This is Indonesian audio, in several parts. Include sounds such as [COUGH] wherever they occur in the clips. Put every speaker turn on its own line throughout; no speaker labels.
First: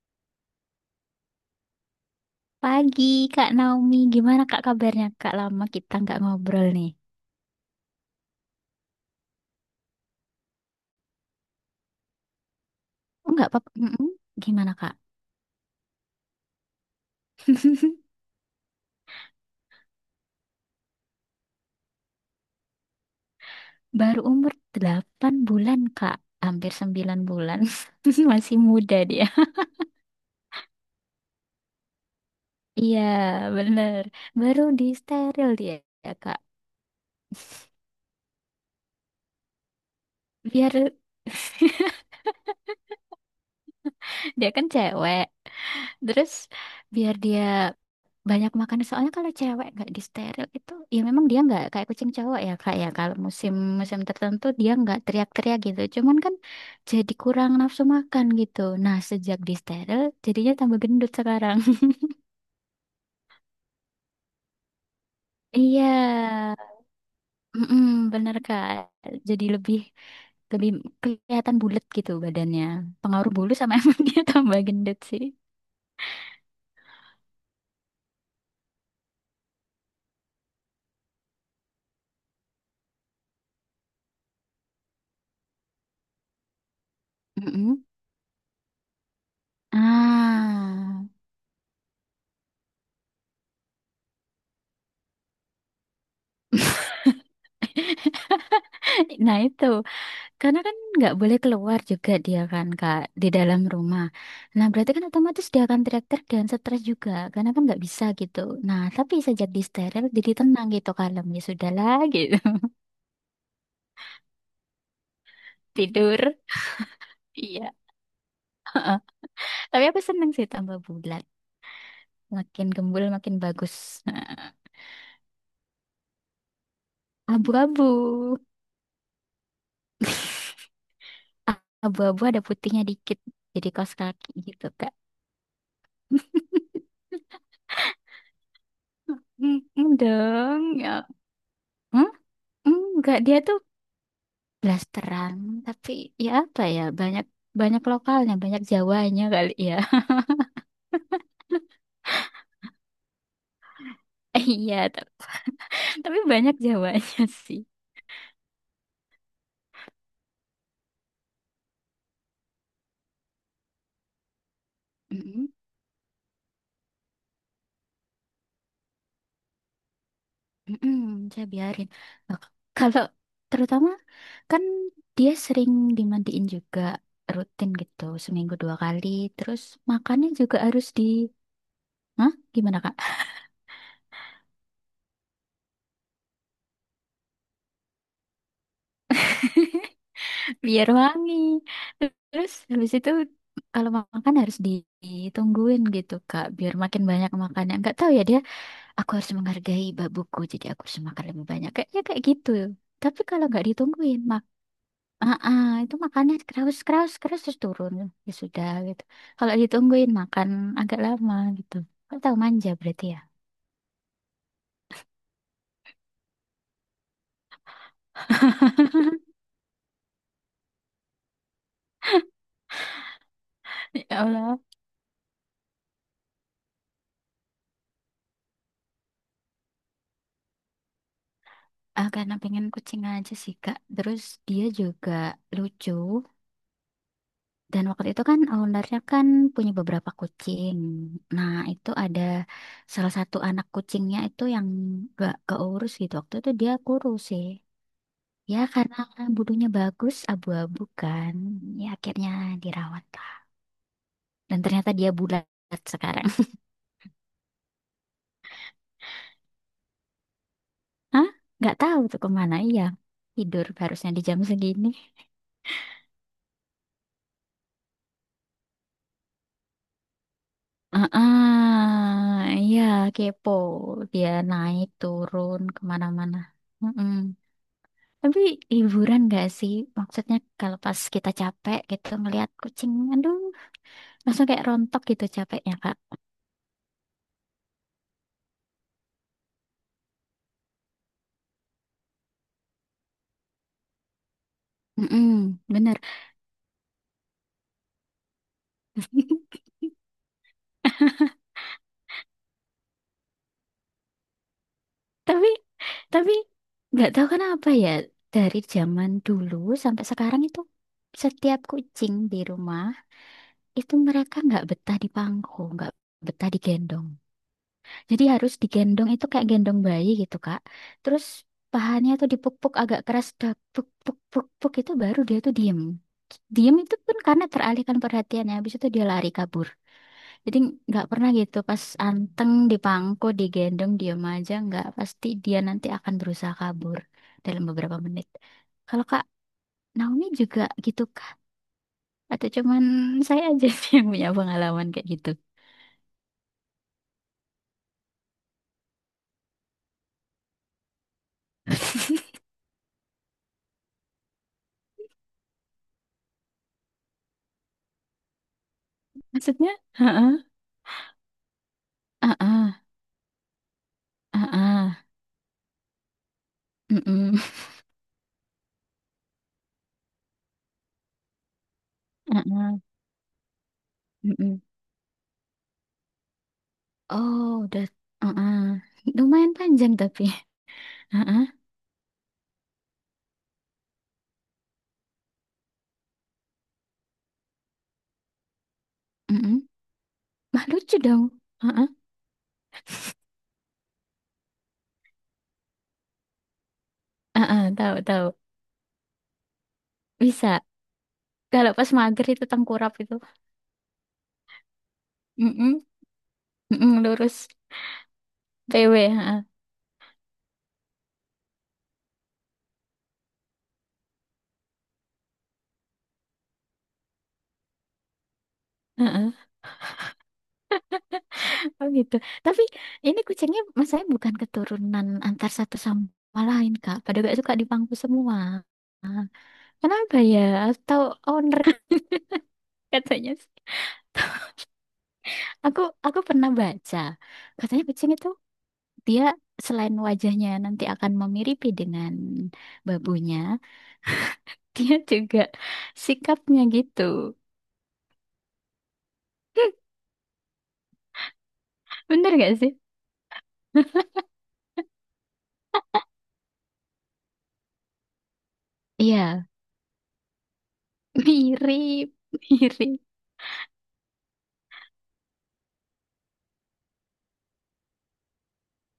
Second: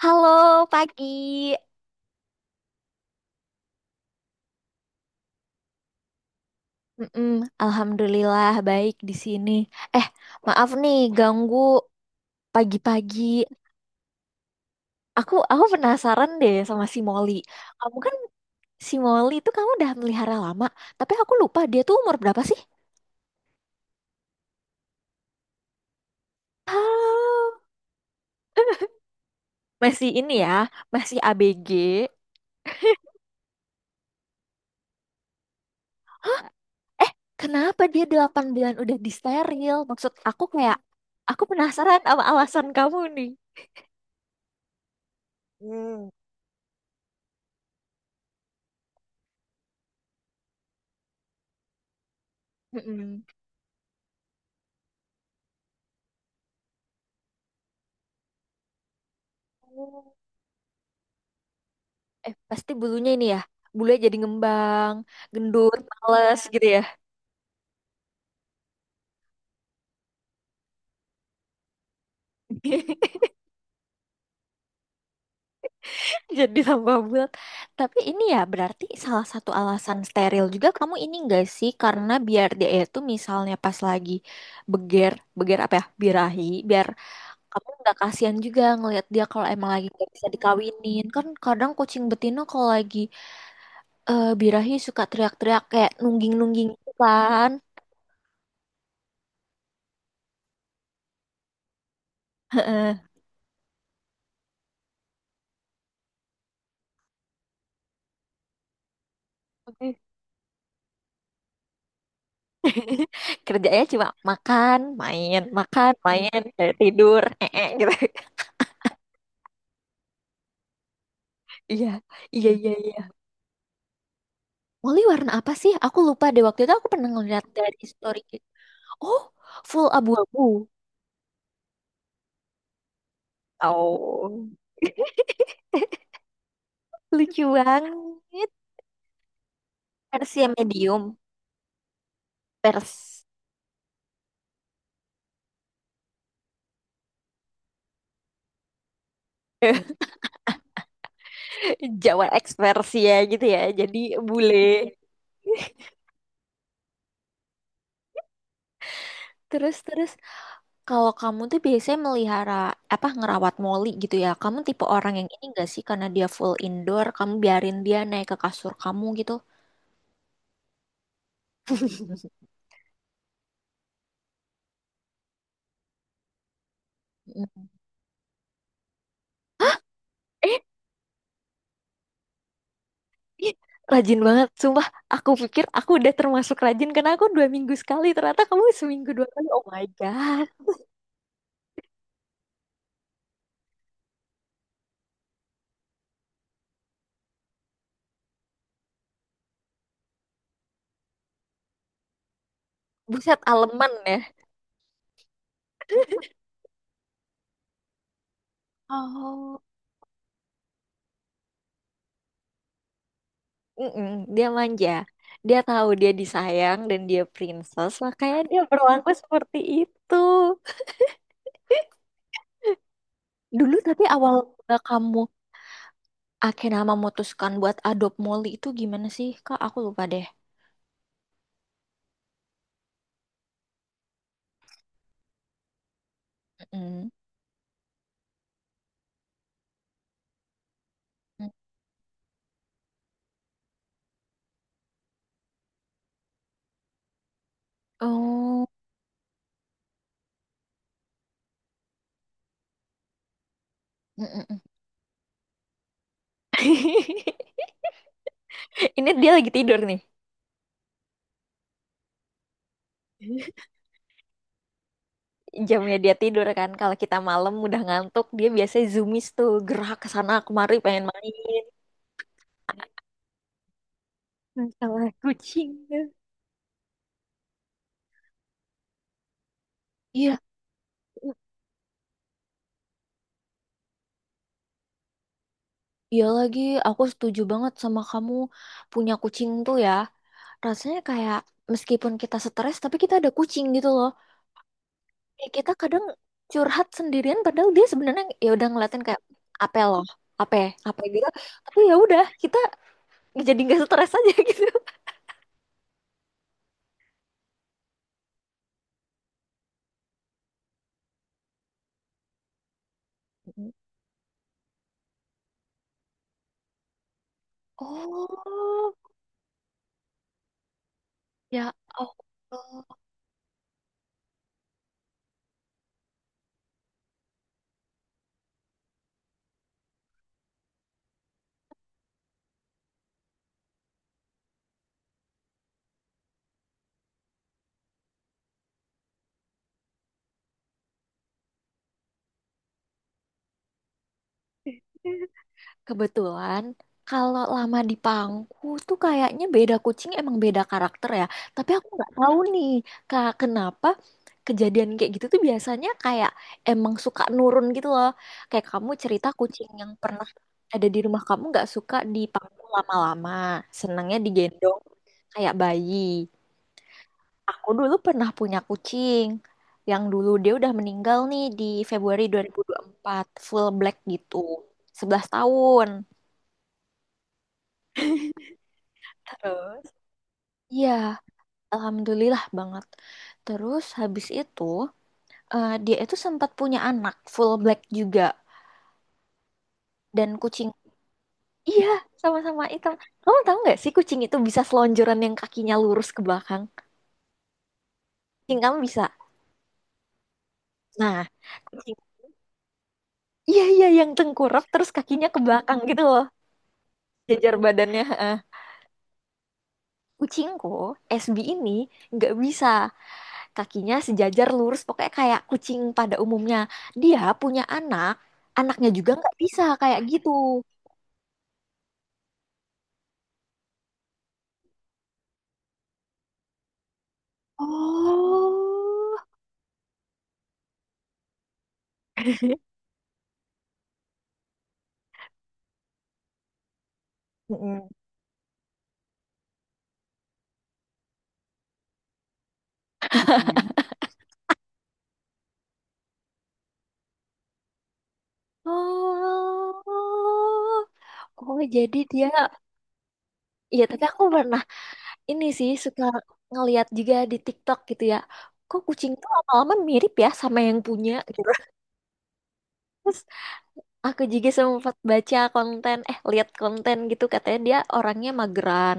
Halo, pagi.
Pagi, Kak Naomi. Gimana Kak kabarnya? Kak, lama kita nggak ngobrol nih.
Mm-mm, Alhamdulillah baik di sini. Eh, maaf nih ganggu pagi-pagi.
Oh, nggak apa-apa. Mm-mm. Gimana Kak?
Aku penasaran deh sama si Molly. Kamu
[LAUGHS]
kan si Molly itu kamu udah melihara lama, tapi aku lupa dia tuh umur berapa sih?
Baru umur 8 bulan Kak. Hampir 9
Halo.
bulan. [LAUGHS] Masih
[LAUGHS]
muda dia.
Masih ini ya, masih ABG.
Iya, bener. Baru di steril dia ya Kak.
Eh, kenapa dia 8 bulan udah disteril? Maksud aku
Biar
kayak aku penasaran sama alasan kamu nih.
[LAUGHS] dia kan cewek.
Hmm.
Terus biar dia banyak makan, soalnya kalau cewek nggak disteril itu ya memang dia nggak kayak kucing cowok ya kak ya, kalau
Mm-mm.
musim musim tertentu dia nggak teriak-teriak gitu, cuman kan jadi kurang nafsu makan gitu. Nah sejak disteril jadinya tambah gendut sekarang.
Eh, pasti bulunya ini ya, bulunya jadi ngembang,
[LAUGHS]
gendut
Iya,
males gitu ya.
mm bener kak. Jadi lebih lebih kelihatan bulat gitu badannya.
[LAUGHS]
Pengaruh bulu sama [LAUGHS] emang dia tambah gendut sih.
Jadi tambah bulat. Tapi ini ya berarti salah satu alasan steril juga kamu ini enggak sih, karena biar dia itu misalnya pas lagi beger, apa ya, birahi, biar kamu
Mm-mm.
nggak kasihan juga ngelihat dia kalau emang lagi nggak bisa
ah
dikawinin, kan kadang kucing betina kalau lagi birahi suka teriak-teriak kayak nungging-nungging gitu kan.
[LAUGHS] nah itu. Karena kan nggak boleh keluar juga dia kan Kak,
[LAUGHS]
di dalam rumah. Nah berarti kan otomatis dia akan teriak-teriak dan stres juga, karena kan nggak bisa gitu. Nah tapi sejak di
Heeh.
steril jadi tenang gitu, kalem, ya sudahlah gitu.
[LAUGHS] Kerjanya cuma
[LAUGHS]
makan,
Tidur.
main, kayak tidur,
Iya.
gitu. [LAUGHS]
Tapi aku seneng sih tambah bulat.
Iya, iya,
Makin
iya, iya.
gembul makin bagus.
Molly warna apa sih? Aku lupa deh, waktu itu aku pernah
[LAUGHS]
ngeliat dari story
Abu-abu.
gitu. Oh, full abu-abu.
[LAUGHS] Abu-abu ada putihnya dikit. Jadi kaos kaki
Oh,
gitu Kak.
lucu banget.
Hmm, hmm
Versi yang
dong
medium,
ya. Hmm? Enggak,
pers
dia tuh blasteran, tapi ya apa ya, banyak banyak lokalnya, banyak Jawanya kali ya.
[LAUGHS] Jawa X versi ya gitu ya. Jadi
[LAUGHS]
bule.
Iya,
[LAUGHS]
tapi banyak Jawanya [LAUGHS] sih.
Terus terus, kalau kamu tuh biasanya melihara apa ngerawat Molly gitu ya? Kamu tipe orang yang ini
Mm-mm,
gak sih, karena dia full indoor, kamu biarin dia naik ke kasur kamu gitu?
mm-mm, saya biarin. Nah, kalau terutama kan dia sering dimandiin juga
Mm.
rutin gitu seminggu 2 kali. Terus makannya juga
Eh,
harus di— Hah? Gimana Kak?
ih, rajin banget, sumpah. Aku pikir aku udah termasuk rajin karena aku 2 minggu sekali. Ternyata kamu seminggu 2 kali. Oh my god,
[LAUGHS] Biar wangi. Terus habis itu kalau makan harus ditungguin gitu Kak, biar makin banyak makannya. Nggak tahu ya dia, aku harus menghargai babuku, jadi aku harus makan lebih banyak, kayaknya kayak gitu. Tapi
buset
kalau nggak
aleman ya.
ditungguin itu makannya keras keras keras, terus turun, ya sudah gitu. Kalau
Oh,
ditungguin makan agak lama gitu. Kau tahu manja berarti ya.
mm-mm, dia manja. Dia tahu dia disayang dan dia princess, makanya dia berlaku seperti itu. Dulu tapi
Ya
awal
Allah.
mula kamu akhirnya memutuskan buat adopt Molly itu gimana sih Kak? Aku lupa deh.
Ah, karena pengen kucing aja sih Kak. Terus dia juga lucu.
Mm-mm.
Dan waktu itu kan ownernya kan punya beberapa kucing.
Mm.
Nah itu ada salah satu anak kucingnya itu yang gak keurus gitu. Waktu itu dia kurus sih. Ya
Oh,
karena bulunya bagus, abu-abu kan. Ya akhirnya dirawat lah. Dan
mm-mm.
ternyata dia bulat sekarang. [LAUGHS]
[LAUGHS] Ini dia lagi tidur nih.
Hah? Nggak tahu tuh kemana. Iya, tidur
[LAUGHS]
harusnya di jam segini.
Jamnya dia tidur kan. Kalau kita malam udah ngantuk, dia biasanya zoomies tuh gerak ke sana kemari pengen main.
Ah, iya, kepo. Dia naik
Masalah
turun
kucing.
kemana-mana. Mm-mm. Tapi hiburan gak sih? Maksudnya
Iya,
kalau pas kita capek gitu ngelihat kucing, aduh, langsung kayak rontok gitu capeknya Kak.
iya lagi. Aku setuju banget sama kamu, punya kucing tuh ya. Rasanya kayak meskipun kita stres, tapi kita ada kucing gitu loh. Kayak
Mm-mm,
kita
bener.
kadang curhat sendirian padahal dia sebenarnya ya udah ngeliatin kayak
[LAUGHS]
apa loh, apa apa gitu, tapi ya udah, kita jadi nggak stres aja. [LAUGHS] Gitu,
tapi tapi nggak tahu kenapa ya, dari zaman dulu sampai sekarang itu setiap kucing di rumah itu mereka nggak betah di pangku, nggak betah digendong. Jadi harus
oh
digendong itu kayak gendong bayi gitu kak. Terus
ya
pahanya tuh dipuk-puk
Allah.
agak keras, dak puk puk puk puk, itu baru dia tuh diem. Diem itu pun karena teralihkan perhatiannya, habis itu dia lari kabur. Jadi nggak pernah gitu pas anteng dipangku, digendong, diem aja nggak, pasti dia nanti akan berusaha kabur dalam beberapa menit. Kalau Kak Naomi juga gitu kah? Atau cuman saya aja [LAUGHS] sih yang punya pengalaman kayak gitu?
Kebetulan kalau lama di Pangku tuh kayaknya beda kucing emang beda karakter ya. Tapi aku nggak tahu
[LAUGHS]
nih Kak, kenapa kejadian kayak gitu tuh biasanya kayak emang suka nurun gitu loh. Kayak kamu cerita kucing
Maksudnya?
yang pernah
Heeh,
ada di rumah kamu nggak suka di Pangku
heeh,
lama-lama, senangnya digendong
heeh,
kayak bayi.
mm-mm,
Aku dulu pernah punya kucing, yang dulu dia udah meninggal nih di Februari
heeh,
2024, full black gitu.
mm-mm.
11 tahun.
Oh, udah, heeh. Lumayan
Terus?
panjang tapi,
Iya,
heeh,
alhamdulillah banget. Terus habis itu dia itu sempat punya anak full black juga
mm-mm.
dan
Mah
kucing.
lucu dong,
Iya,
heeh,
sama-sama hitam. Kamu tahu nggak sih kucing itu bisa selonjoran yang kakinya lurus ke belakang?
heeh, tahu tahu.
Kucing kamu bisa.
Bisa.
Nah,
Kalau pas
kucing.
mager itu tengkurap itu.
Iya iya, yang tengkurap terus kakinya ke belakang
Mm-mm,
gitu loh,
mm-mm, lurus
jajar badannya. Heeh.
PW. Ha,
Kucingku SB ini nggak bisa. Kakinya sejajar lurus pokoknya kayak kucing pada umumnya, dia punya anak, anaknya
ha,
juga nggak
ha.
bisa kayak gitu.
Oh gitu. Tapi ini kucingnya masalahnya bukan keturunan antar satu sama lain, Kak. Pada gak suka dipangku semua.
Oh,
Kenapa ya? Atau owner [LAUGHS] katanya sih. Aku aku pernah baca. Katanya
mm-mm.
kucing itu dia selain wajahnya nanti akan memiripi dengan babunya, [LAUGHS] dia juga sikapnya gitu.
Oh, oh, jadi dia,
Bener gak sih?
ya tapi
[LAUGHS]
aku pernah ini sih suka ngeliat juga di TikTok gitu ya, kok kucing tuh
Iya,
lama-lama mirip ya sama yang punya gitu.
mirip, mirip.
[LAUGHS] Aku juga sempat baca konten, eh lihat konten gitu, katanya dia orangnya mageran.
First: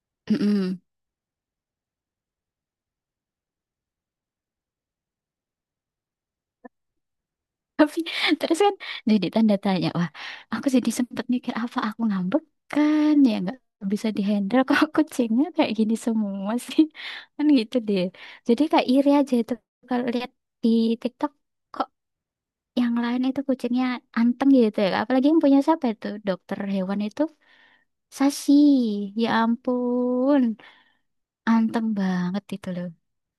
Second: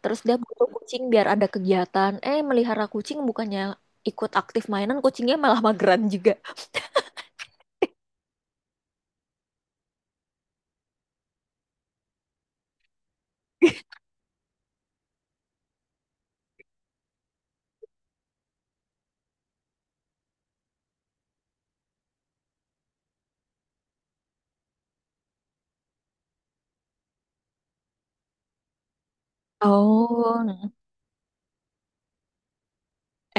Terus dia butuh
Mm-mm.
kucing biar ada kegiatan. Eh, melihara kucing bukannya ikut aktif mainan, kucingnya malah mageran juga.
Tapi terus kan jadi tanda tanya, wah, aku jadi sempet mikir apa aku ngambek, kan ya nggak bisa dihandle kok [LAUGHS] kucingnya kayak gini semua sih, kan gitu deh. Jadi kayak iri aja itu kalau lihat di TikTok, kok yang lain itu kucingnya anteng gitu ya. Apalagi yang punya siapa itu dokter hewan itu, Sashi, ya ampun,
Oh,
anteng banget itu loh.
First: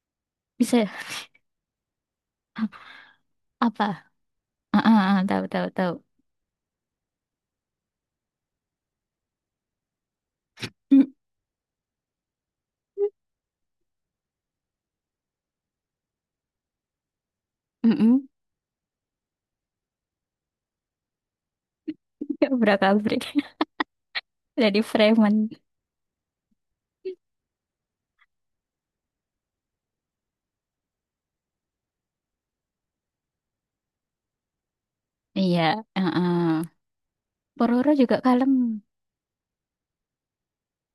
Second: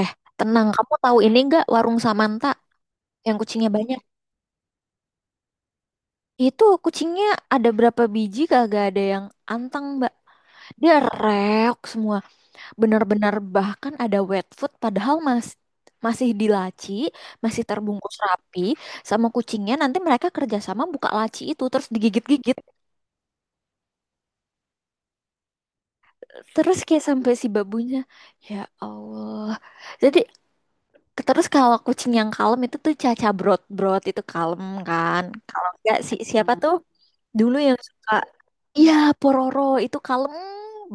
eh, tenang,
Bisa
kamu tahu ini nggak warung Samanta yang
[LAUGHS]
kucingnya
apa?
banyak?
Tahu tahu tahu.
Itu kucingnya ada berapa biji kagak ada yang anteng, Mbak. Dia
Mm,
reok semua. Benar-benar, bahkan ada wet food padahal mas, masih di laci, masih
mm,
terbungkus
mm.
rapi, sama kucingnya nanti mereka kerjasama buka laci itu terus digigit-gigit,
Kabrak-kabrik [LAUGHS] dari preman.
terus kayak sampai si babunya, ya Allah. Jadi terus, kalau kucing yang kalem itu tuh Caca brot-brot itu kalem kan,
Iya,
kalau enggak si siapa tuh
heeh.
dulu yang
Pororo
suka,
juga kalem.
iya, Pororo itu kalem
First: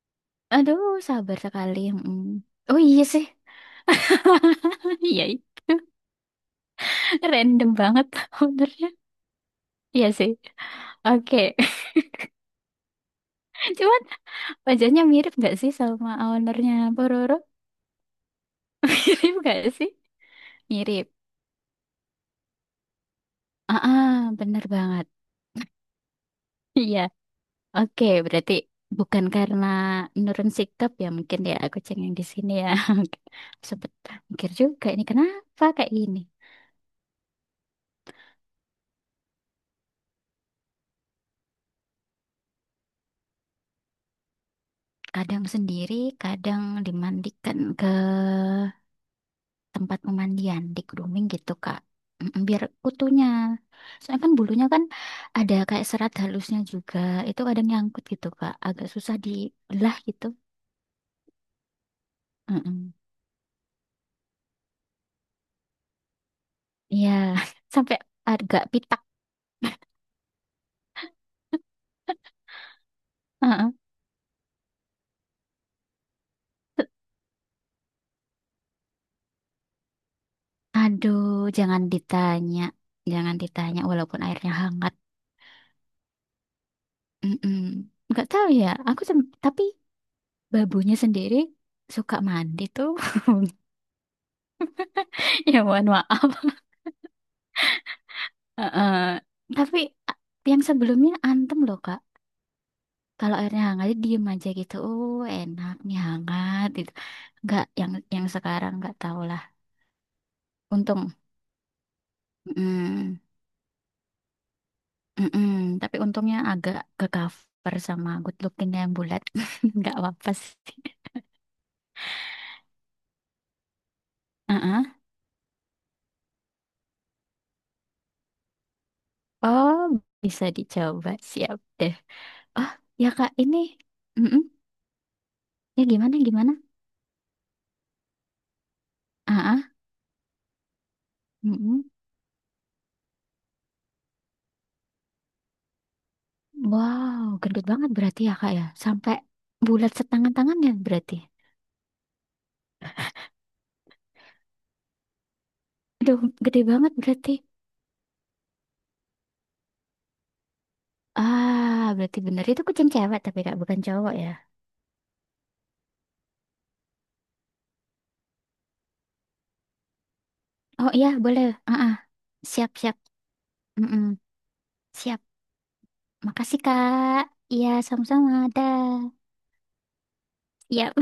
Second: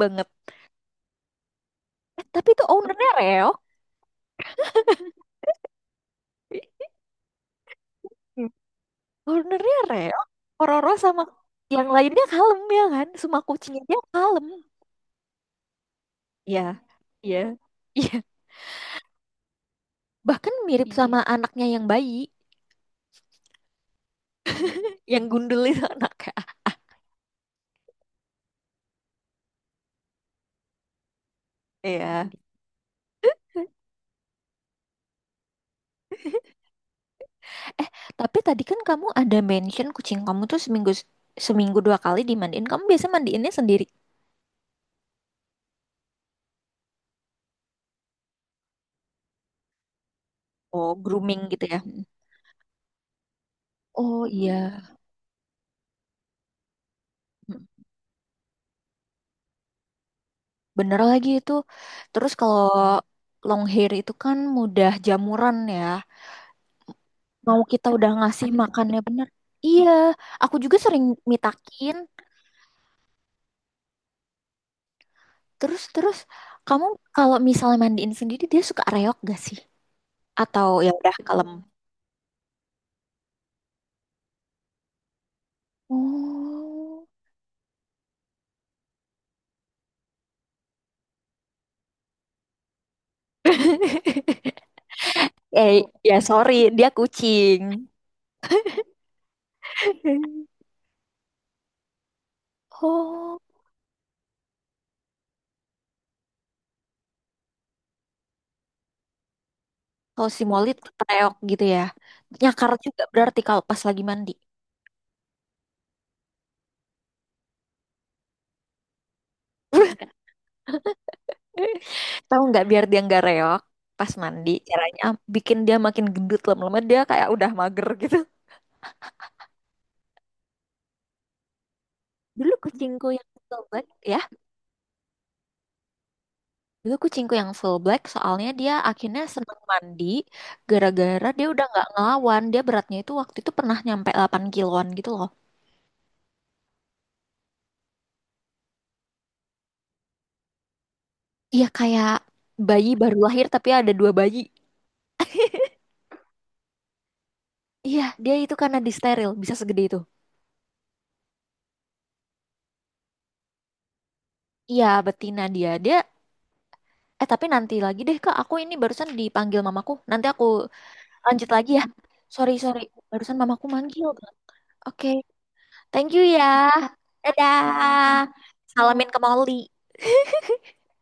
banget.
Aduh, sabar sekali. Mm.
Eh, tapi itu
Oh iya
ownernya
sih.
Reo.
[LAUGHS] Iya itu. Random banget [LAUGHS] ownernya.
Ownernya
Iya
Reo,
sih.
Pororo sama
Oke.
yang lainnya kalem ya kan? Semua
[LAUGHS]
kucingnya dia
Cuman
kalem.
wajahnya mirip nggak sih sama ownernya
Ya,
Pororo?
iya, iya.
[LAUGHS] Mirip nggak sih?
Bahkan mirip, iya,
Mirip.
sama anaknya yang bayi,
Ah, bener banget.
yang gundul itu [LAUGHS] anaknya.
Iya. Oke, berarti bukan karena nurun sikap ya mungkin ya kucing yang
Iya.
di sini ya. [LAUGHS] Oke. Sempet mikir juga ini kenapa kayak gini.
Eh, tapi tadi kan kamu ada mention kucing kamu tuh seminggu seminggu dua kali dimandiin. Kamu biasa mandiinnya sendiri?
Kadang sendiri, kadang dimandikan ke tempat pemandian, di
Oh,
grooming
grooming
gitu,
gitu ya?
Kak.
Hmm.
Mm, biar kutunya. Soalnya
Oh
kan bulunya
iya,
kan ada kayak serat halusnya juga. Itu kadang
hmm,
nyangkut gitu, Kak. Agak susah dibelah gitu.
bener lagi itu. Terus kalau
Mm-mm.
long hair itu kan mudah jamuran ya.
Iya,
Mau
[LAUGHS]
kita
sampai
udah ngasih
agak
makannya
pitak.
bener, iya, aku juga sering mitakin.
Heeh.
Terus terus, kamu kalau misalnya mandiin sendiri, dia suka reok gak sih atau ya udah
Aduh,
kalem?
jangan ditanya. Jangan ditanya walaupun airnya hangat.
Oh,
Mm-mm. Nggak tahu ya. Tapi babunya sendiri suka mandi tuh. [LAUGHS]
[LAUGHS]
Ya
eh,
mohon
ya
maaf.
sorry, dia kucing.
Heeh. Tapi a- yang
[LAUGHS]
sebelumnya antem loh Kak. Kalau
Oh,
airnya hangat dia diem aja gitu. Oh enak nih hangat gitu. Nggak yang sekarang nggak tahu lah.
kalau si Molly tetep
Untung.
reok gitu ya, nyakar juga
Mm,
berarti kalau pas lagi mandi. [LAUGHS]
mm-mm. Tapi untungnya agak ke cover sama good looking yang bulat. [LAUGHS] Nggak apa-apa sih.
Tahu nggak, biar dia nggak reok pas mandi,
Heeh.
caranya bikin dia makin gendut, lama-lama dia kayak udah mager gitu.
Oh bisa dicoba, siap deh.
Dulu
Oh
kucingku
ya
yang
Kak ini.
full black ya.
Mm-mm. Ya gimana gimana?
Dulu kucingku yang full black soalnya dia akhirnya senang
Heeh.
mandi gara-gara dia udah
Mm.
nggak ngelawan. Dia beratnya itu waktu itu pernah nyampe 8 kiloan gitu loh.
Wow, gendut banget berarti ya kak ya. Sampai bulat setangan tangannya berarti.
Iya kayak bayi baru lahir tapi ada dua bayi.
Aduh, gede banget berarti.
Iya, dia itu karena disteril bisa segede itu.
Ah, berarti bener. Itu kucing cewek tapi kak, bukan cowok ya.
Iya, betina dia. Tapi nanti lagi deh Kak, aku ini barusan dipanggil mamaku. Nanti aku
Oh iya, boleh.
lanjut lagi
Ah,
ya.
ah.
Sorry,
Siap,
sorry.
siap.
Barusan mamaku
Mm-mm.
manggil. Oke,
Siap.
thank you ya.
Makasih kak. Iya,
Dadah.
sama-sama.
Salamin ke
Dah.
Molly.
Iya.